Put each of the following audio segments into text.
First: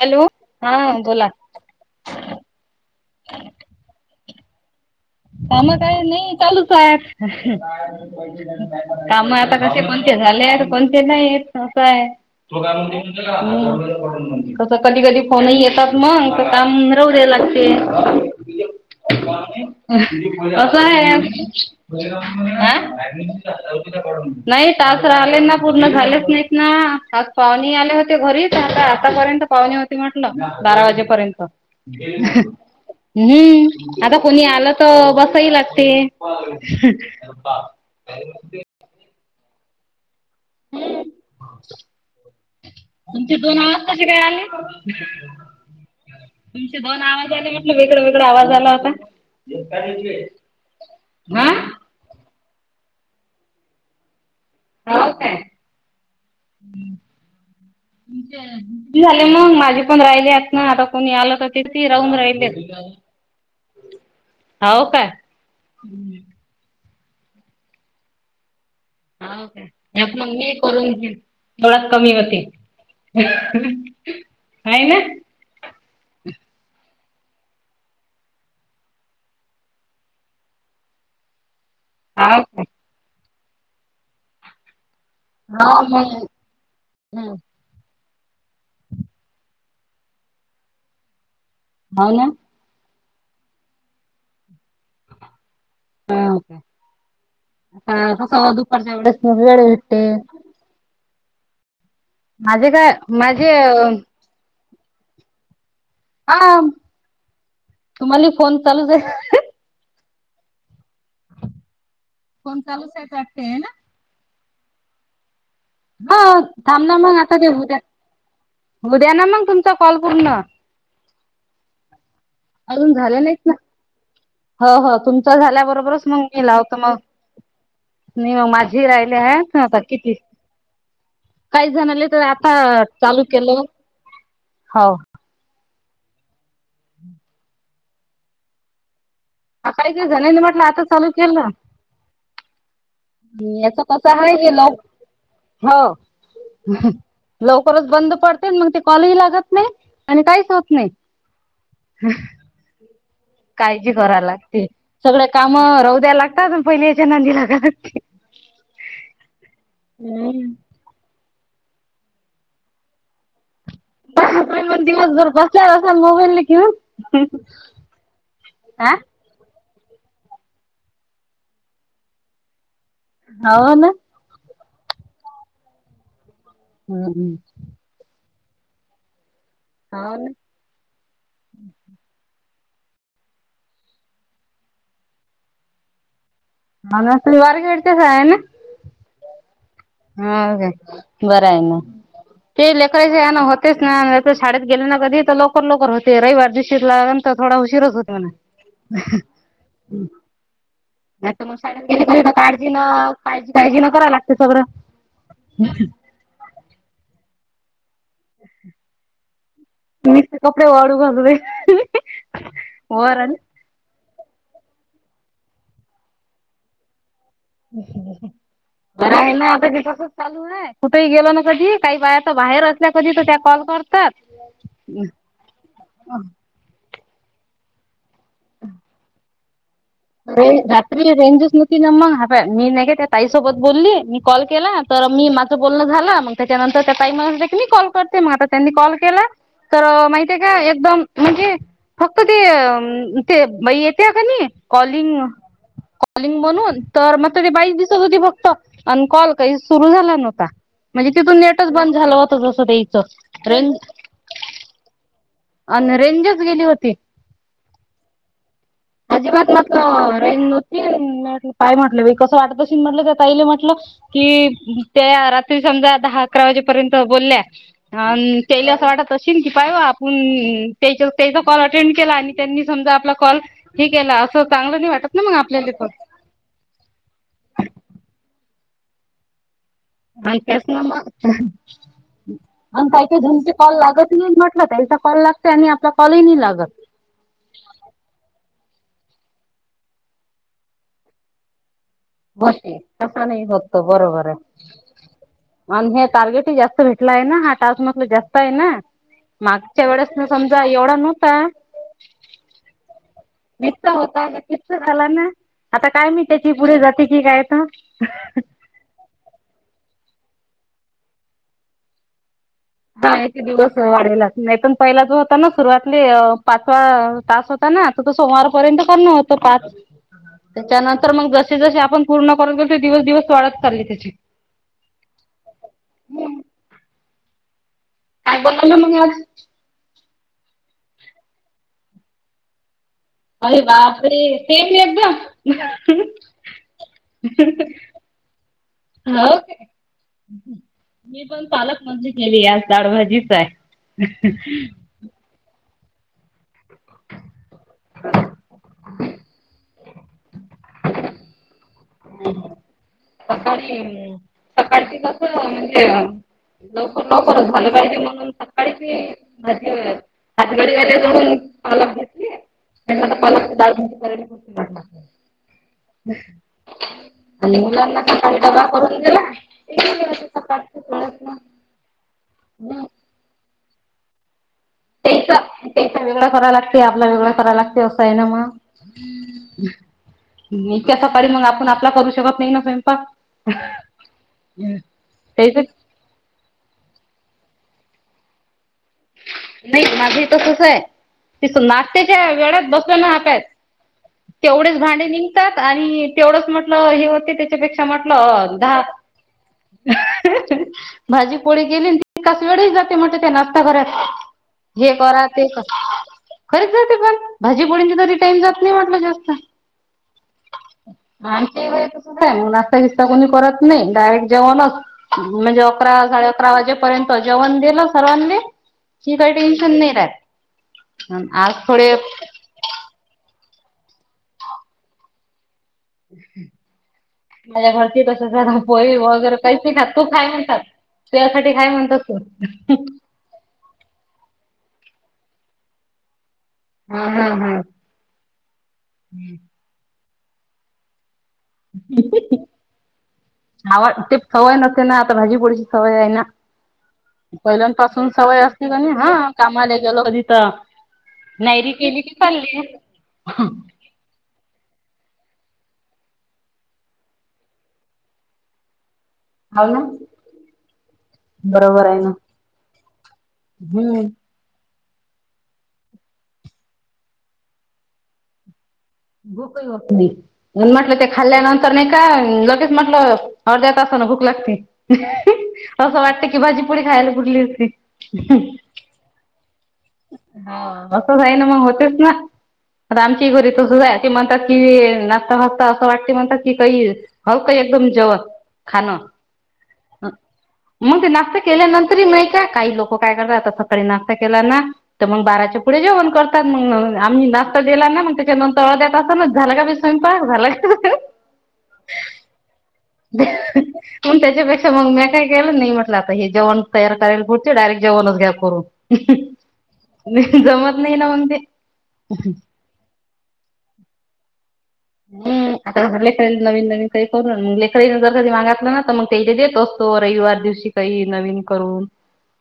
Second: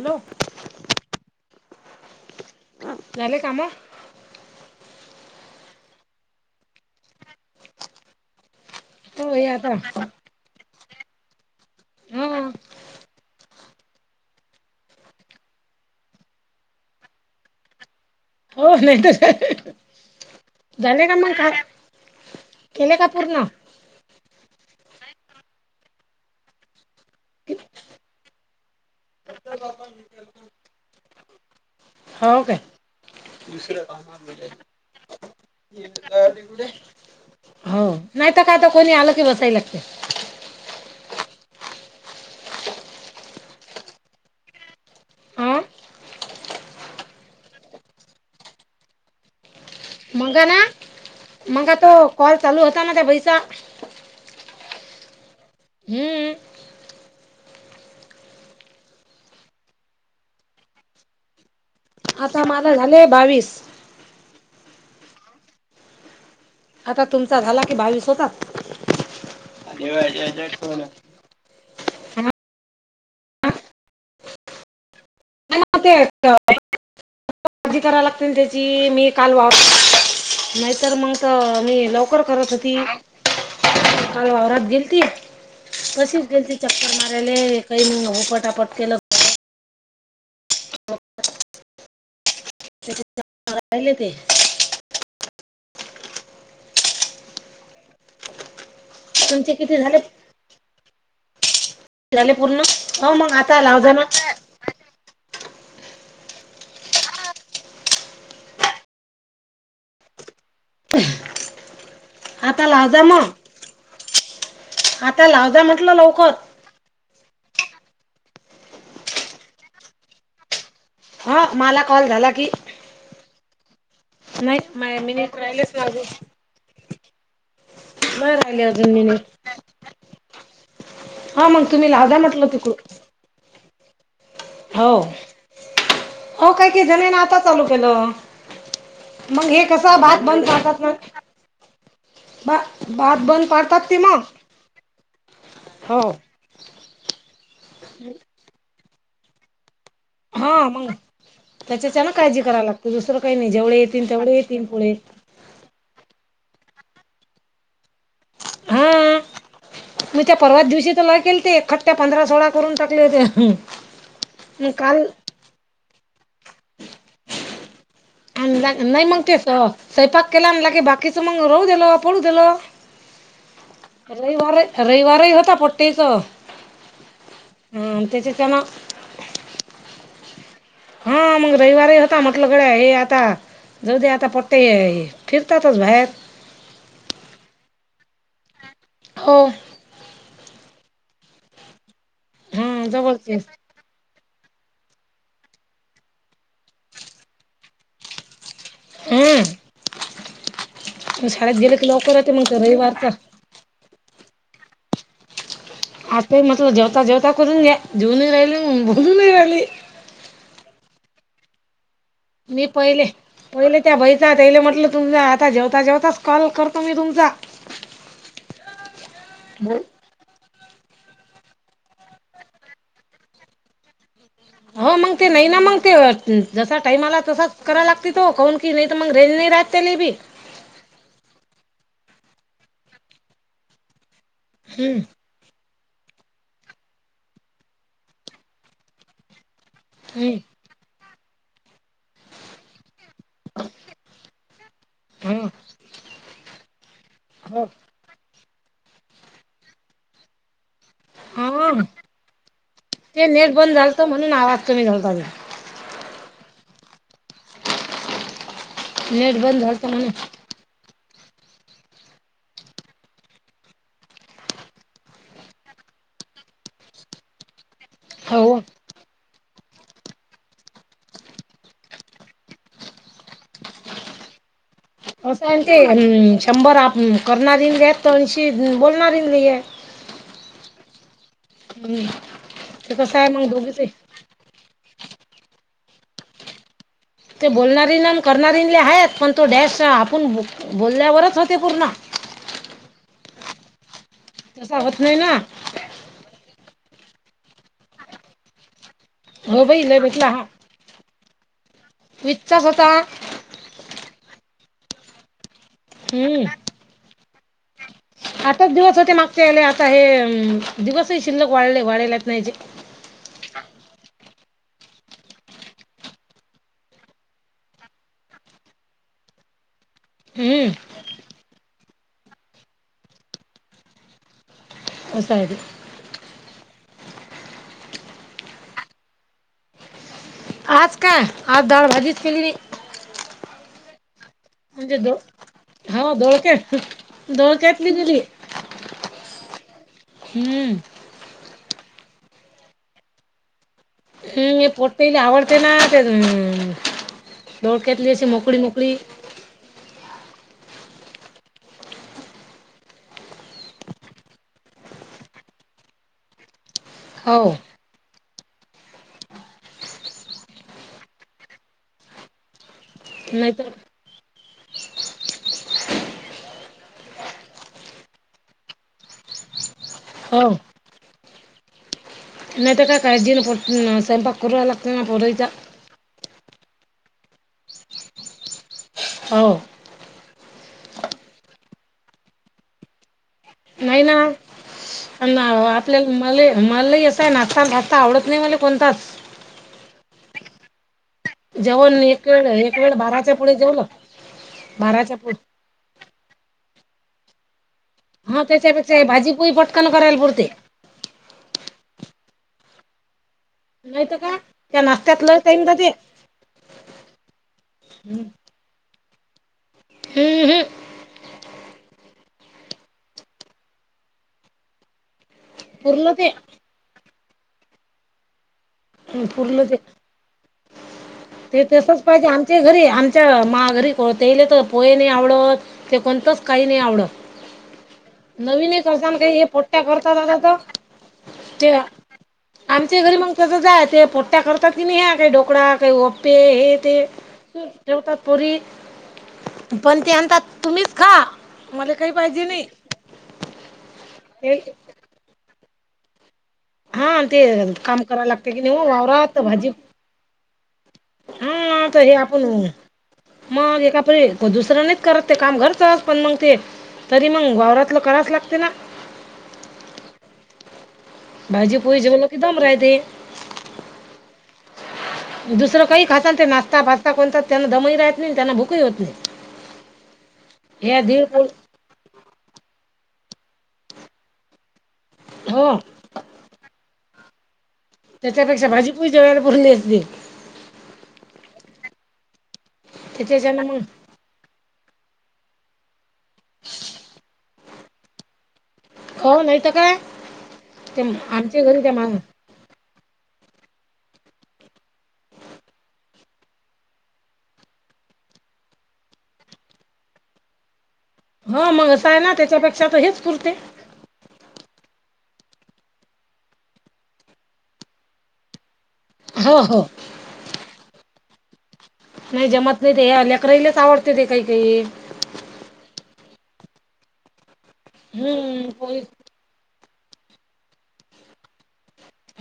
Hello हा बोला. झाले काम? काम काय नाही चालूच आहेत. हो काम हे आता कसे कोणते झाले कोणते नाही. आहे ह तू काऊन जा का. कसं कधी कधी फोनही येतात मग काम राहू देईल लागते. हो नाही तर काय. असं आहे हा. केले का पूर्ण नाही तास राहिले ना पूर्ण झालेच नाहीत ना आज पाहुणे आले होते घरी. आता आतापर्यंत पाहुणी होती म्हटलं बारा वाजेपर्यंत. हो काय हम्म आता कोणी आला. हो नाही तर काय. कोणी आल बसाय लागते. हम्म तुमचे दोन आवाज कसे वेळ आले. हा तुमचे दोन आवाज आले म्हटलं वेगळं वेगळळा आवाज आला होता. जो का. मंगा ना मंगा तो कॉल चालू होता ना त्या बाई चा. हो काय. हम् हम्म झाले मग माझे पण राहिले आहेत ना आता कोणी आलं तर तिती राहून आता राहिले माझा झाले बावीस होव का आता तुमचा झाला की बावीस होतात हो का मग मी करून घेन थोडा कमी मग होते का ना ते अस काळजी करा लागतील त्याची मी काल वा नाहीतर मग मी ल लकर हाव करत काय होती काल वावरात गेल त हाव मग कशीच गेल त चक्कर हम्म मारायले काही मग होपटापट केलं हा ना राहिले ते ह कास दुपच्या वस म तुमचे वेळ किती झाले भेटते झाले पूर्ण माझे काय हो मग माझे आता लाव अ जा ना आ तुम्हाला फोन चालूच आहे प कोण चालूसाहे वाटतेय ना आता लावदा म ह थांब ना मग आता तेद्या उद्या ना मग तुमचा कॉल पूर्ण ह मला कॉल झाला की अजून झाले नाहीच ना नाही हो हो माय तुमच मिनिट राहिलेच ना झाल्याबरोबरच अजून मग म लावत मग मी नाही मग राहिले माझी अजून राहिले मिनिट आहेत ना आता किती हा काही मग तुम्ही जणले लाव जा तर म्हटलं आता तिकडून चालू केलं हो हो काही काय झाण ना आता चालू केलं मग हे कस काही काही भात जणांनी बंद म्हटलं राहात आता ना चालू केलं बा भात बंद याच पाडतात ते कसं मग आहे हे लव हो लवकरच बंद पडते मग ते कॉलेज लागत नाही आणि काहीच होप नाहीत कराय लात दुस काही नाही जेवढे काळजी येतील कराय तेवढे लागते येतील पुढे सगळ काम रौद्या लागतात प पहिली याच्या नांदीला हा मग त्या हम्म परवा दिवशी त ला केेल ते ए पंधरा सोळा करून टाकले ते पण दिवसभर बसल्याला असाल मोबाईल न घिऊन आणि नाही मग तेच स्वपाक केला आणि लागे बाकीच मग रहू दिल पडू दिल होा ना रविवार रविवारही होता पट्टीच हम् हम्म हा त्याच्या त्यांना हा ना हा मग रविवारीही होता म्हटलं गडे हे आता जाऊ दे आता पट्ट फिरतातच बाहेर ह त वार खेळते स आहे ना हो हा का बरं आहे ना ते हां लेकररायचे जवळचे ना होत च ना शाळेत गेले ना कधी तर लवकर लवकर होते रविवार दिशीरला नंतर थोडा उशीरच होते म्हणा हं हम् नाही शाळेत मग गेले शाळ की लवकर गेलीरी येते मग ते काळजी न रविवारचा काजी काळजी न करावला लागते सगळं ह आता म्हटलं जेवता जेवता करून घ्या जेऊनही राहिले बोलून राहिली मस् कपडडे वडू खत ते मी पहिले पहिले त्या भाैचा त्याले म्हटलं तुमचा आता जेवता जेवताच कॉल करतो मी तुमचा ब आहे ना आता त तस चालू आहे कुठे गेो ना कधी काही बायाता बाहेर असल्या कधी तर त्या कॉल कर हो मग ते नाही ना मग ते जसा टाईम आला तसाच कराय लागती तो कान की नाही तर मग रेज नाही राहत त्या ल बी े रात्री रेंजच नव्हती ना मग हव्या मी नाही काे त्या ताईसोबत बोलली मी कॉल केला हम्म तर मी बोलण झाला मग त्याच्यानंतर त्या ताईम मी कॉल करते मग आता त्यांनी कॉल केला तर माहिितये का एकदम म्हणजे फक्त ते अ ते येते का नाही कॉलिंग हम्म कॉलिंग म्हणून तर मग त ते हो बाईस दिवसात होती फक्त आणि कॉल काही सुरू झाला नव्हता म्हणजे तिथून नेटच हा बंद झालं होत असं ते तेचं नेट बंद रेंज झालत म्हणून आवाज कमी झालता आणि रेंजच गेली होती नेट बंद असता ना नव्हतीट काय म्हटलं कसं वाटत अस म्हटलं त्या ताईले म्हटलं कि त्या रात्री समजा दहा अकरा वाजेपर्यंत बोलल्या अा हो केल असं वाटत तशील की पाय वा आपण त्या त्याचा कॉल अटेंड केला आणि त्यांनी समजा आपला कॉल ठीक आहे असं चांगलं नाही वाटत ना मग असं आपल्याला ते पण शंभर आप करणार इंग आहेत तर ऐंशी बोलणार इंगलीय आय त्यासन मगं आणि ते काय कसं काय आहे मग जणचे कॉल दोघीच लागत [unintelligible] म्हटल त्याचा कॉल लागतोय आणि आपला कॉलही नाही लागत. ते बोलणारीना करणारीले आहेत. पण तो डॅश आपण ब बोलल्यावरच होते पूर्ण. बशी, कसा नाही होतो. बरोबर. आहे तसा होत नाही ना. आणि हे टार्गेट ह जास्त भेटला आहे ना. हा टास मधलं जास्त आहे ना. हो बाई मागच्या लय वेळेस भेटला समजा एवढा नव्हता. विच्छसता. [unintelligible] होता [unintelligible] झाला ना. आता काय मी हम्म त्याची पुढे जाते की काय तर. आताच दिवस होते मागचे याले आता हे दिवसही शिल्लक वाढले वाढलाच नाही - - हा. एक दिवस वाढलाच नाहीतण पहिला जो होता ना सुरुवाती पाचवा तास होता - - ना आ तो सोमवारपर्यंत करणं होतं पाच. हम्म त्याच्यानंतर मग जसे जसे आपण पूर्ण करून गेल ते दिवस दिवस वाढत चालली त्याची. असं हाय ते. हम्म. काय बोल [unintelligible] मी आज. आज काय? आज डाळ भाजीच केली नाही. अरे बापरे! म्हणजे दो हो [unintelligible] दोळके दोळक्यातली दिली होऊ. हम्म मी पण पालक भजी केलीयं. आज डाळ भाजीच हाय. हम्म. हे पोटिला आवडतेना. डोक्यातलीशी मोकळी मोकळी सकाळी, सकाळचीच असलं म्हणजे अ लवकर हो लवकरच झालं पाहिजे म्हणून- - सकाळी ती भाजी [unintelligible] जाऊ घेतली. म्हटलं आता पालक नाहीतर दाल भाजी [unintelligible] आणि मुलांना सकाळी डबा करून दिला? हो नाही हम्म. तर काय काळजी स्वयंपाक करू लागतना पोरीचा. एक वेगळा कराय लागते. आपला वेगळां कराय लागते. असं आहे ना मग. हो इतक्या सकाळी मग आपण आपला करू शकत नाही ना स्वयंपाक. नाही ना. [unintelligible] त्याच आपल्याला मला मलाही असंय नाश्ता फास्ता आवडत नाही मला कोणताच. नाही. माझं तसच हाय. तसं जेवण एक नाशत्याच्या वेळ वेळात एक वेळ बसना बाराच्या हातयत पुढे जेवलं तेवढेच भांडे बाराच्या पुढे निघतात. आणि तेवढंच म्हटलं हे होते ते पेक्षा हां म्हटलं दहा त्याच्यापेक्षा हे भाजी पोळी पटकन करायला पुरते भाजी पोळी गेलीस तितकाच वेळ जाते म्हटले तेलाचं. नाहीतर काय. त्या हेे नाश्त्यात करा लय ते क. टाईम जाते खरच जे पण भाजी पोळीं तरी टाइम जात - - [unintelligible] म्हटलं जास्त [unintelligible] हं, हं. [unintelligible] नाशता बिस्ता कोणी करत नाही. डायरेक्ट जेवनचं म्हणजे अकरा पुरलं साडे ते अकरा वाजे - - पर्यत जेवण दिलं सर्वांनी की काही पुरलं टेन्शन ते नाही राहत. अन आज ते थोडे तसच पाहिजे. आमच्या घरी आमच्या मा घरी कोतेले तर पोहे नाही आवडत. ते कोणतंच काही नाही आवडत. माझ्या घरची तसचं हाई नवीनही पोई करसान वगैरे काही हे काहिच नाहि पोट्ट्या खात तू करतात खाय आता तर म्हणतात. तू यासाठी हाय म्हणतात ते. त्या जाय ते पोट्ट्या करतात ति नाही ह्या काही डोकळा काही अप्पे हे ते हम्म हम्म हम्म ठेवतात पोरी पण ते म्हणतात तुम्हीच खा. मला काही पाहिजे [unintelligible] नाही ते सवय नसते ना आता भाजीपोडीची सवय हेना. हां, ते काम करायला लागते कणी असते का ओ नाही हा वावरात भाजी. कामाला गेलो कधी तर हा, नायरी केली तहे की आपूण चालली. मग एकाप दुसरं नाही, करत ते काम घरचं पण मग ते, तरी मग वावरातलं करावच लागते ना. हौव ना, भाजी बरोबर आहे पोली ना जेवल की दम राहिती. हम्म. दुसरं काही खात ते नाश्ता फजस्ता कोणता ते, त्यांना दमई राहत नाही त्यांना भूकही होत नाही. भूकही होत नाही म्हटलं, ह्या ते दीड खाल्ल्यानंतर पोळी तर नाही का लगेच म्हंटलं, अर्ध्या तासान भूक लागती. हो. तसं वाटत की, भाजीपोडी खायला बुरली असती. त्याच्यापेक्षा भाजी पोली जेवायला पुरली असती. हा असं जाई ना मग होतेच ना, आता आमची घरी त्याच्याच्यानं मग तसंच आहे म्हणतात की नाचता फचता असं वाटते म्हणतात, की काही हव काही एकदम जेवा. खाण, खाऊ नाही तर काय मग ते नाश्ता आमच्या घरी त्या केल्यानंतरही मा नाही का काही लोकं. हो काय करता आता सकाळी नाश्ता केला ना, तर मग बाराच्या पुढे जेवण करतात. मग आम्ही नाश्ता दिला ना मग, जेवन कवा देतासा मग, झालं का बी स्वयंपाक झालं का, ह मग असं आहे ना, त्यांच्यापे [unintelligible] पण त्यांच्यापेक्षा मग मी काही केलं नाही म्हटलं, आता हे जेवन तयार करायला पुरते डायरेक्ट जेवणचं घ्या करून. हो हो नाही जमत, नाही ना मग ते नाही जमत नाही ते हे, लेकरेल आवडते ते काही काही. हम.. आता लेकरेल नवीन नवीन काही करून, लेकरेल जर घरी हम्म मागातलं ना तर पोळी मग ते देतो. तो रविवार दिवशी काही नवीन करून.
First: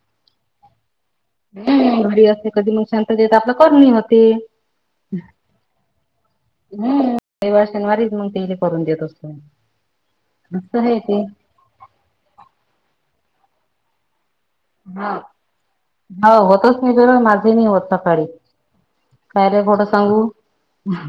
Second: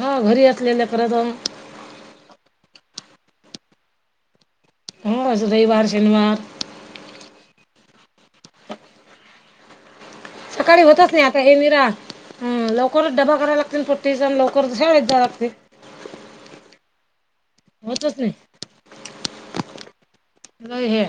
हो. घरी असलेल्या प्रथम. घरी असते कधी मग, शांतेत आपलं करणी होते. मच रविवार, शनिवार. हम रविवार शनिवारीच मग तेले करून देत असतो. मस्त सकाळी आहे होतच ते नाही आता, हे मीरा लवकरच डबा करायला लागतो [unintelligible] ती जण लवकर शाळेत जाव लागते. हो, होतच नाही खरं, माझे ही होत नाही सकाळी. काय ले खोट सांगू, लय हे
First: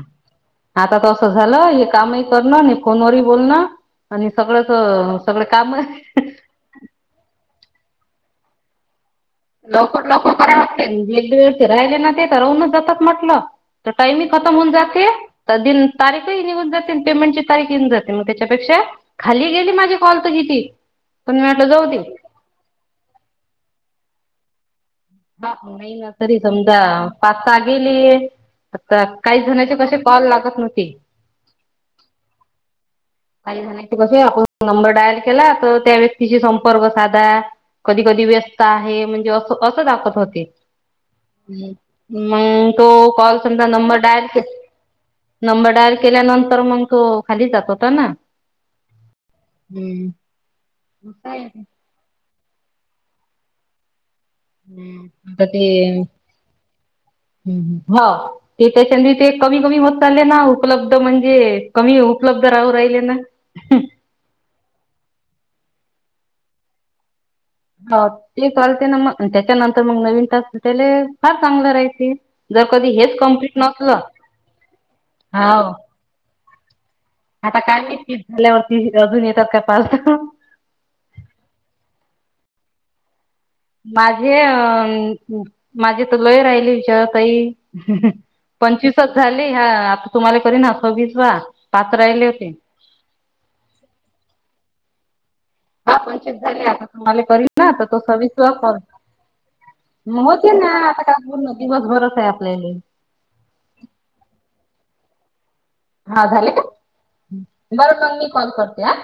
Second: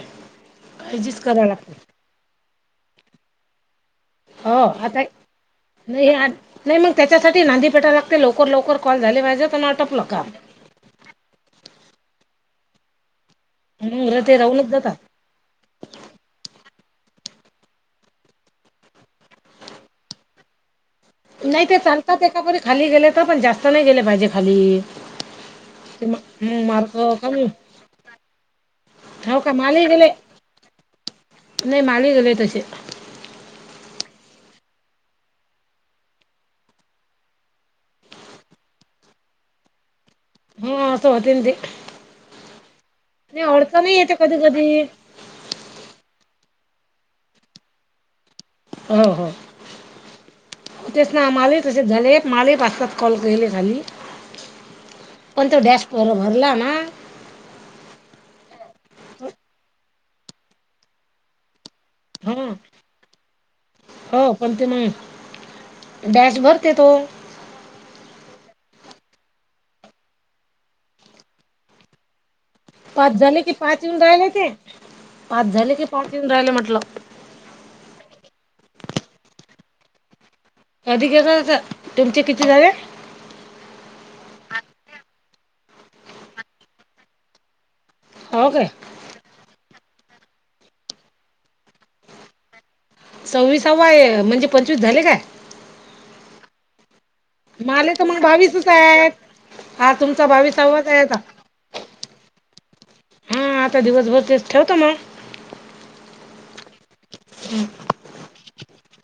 आता तर काळजीच असं करायला झालं लागते हे, काम ही, करण आणि फोनवरही बोलणं, आणि हो सगळंच आता सगळं काम. नाही आ नाही मग त्याच्यासाठी नांदीपेठाव लागते लवकर, लवकर कॉल झाले पाहिजेत. लवकर, लवकर कराव लागते, एक वेळ ते राहिले ना ते तर राहूनच जातात म्हटलं. तर टाईम मग ही ते खतम राहूनच होऊन जाते. जातात तर दिन तारीख ये निऊन जाते, पेमेंटची तारीख येऊन जाते, मग त्यांच्यापेक्षा खाली गेली माझी कॉल तर किती. पण मी नाही म्हटलं ते जाऊ दे चालतात एकापरी खाली गेले तर, पण जास्त नाही गेले पाहिजे खाली. नाही ते ना, तरी मग समजा मार्क कमी पाचसहा गेली. आता हो काही का जणाचे माले कसे गेले कॉल लागत नव्हती. नाही माले गेलेय तसे, काही झायचे कसं अ नंबर डायल केला, तर त्या व्यक्तीशी संपर्क साधा. कधी, कधी व्यस्त आहे म्हणजे असं, असं दाखत होते. हा असं होते ना ते मंग, तो कॉल नाही समजा अडचणही नंबर येते डायल कधी केला. कधी नंबर डायल केल्यानंतर मग, तो खाली जात होता ना. हो, हो, तेच ना मालेही तसेच. झाले माले पाच सात कॉल गेले खाली. हम्म, पण [unintelligible] तो ते डॅश भर भरला ना हो, ते त्याच्यांदी ते कमी, कमी होत चाले ना, उपलब्ध म्हणजेऽ कमी हा उपलब्ध राहू राहिले ना.. हो पण ते मग, बॅस भरते तोऽ हो, ते चालते ना मग, त्याच्यानंतर मग नवीन तास त्याले फार चांगलं राहायचे. जर कधी पाच हेच झाले की कम्प्लीट पाच नसलं,, हावऽ न राहिले म्हटलंऽ आता काय निकी झाल्यावरती अजून येतात का पाचसहा ऽ अधी आहे का,, तुमचे किती झाले? माझे अ, माझी तर लय राहिली विचार ताईऽ हो काय पंचवीसच झाली हा,, आता तुम्हाला करी ना सव्वीस वा,, पाच राहिले होते. सव्वीसावा आहे, म्हणजे पंचवीस झाले काय? हा पंचित झाले आता तुम्हालाऽ करी ना आता माले तो तर मग सविस् वा बावीसच कॉल,, आहेत हा तुमचा होतील ना बावीसावाच आहे आता काऽ दिवसभरस आहे आपल्यालेऽ हा,, आता दिवसभर तेच ठेवतो मग. हा झाले काय? बर मग मी कॉल करते ह,,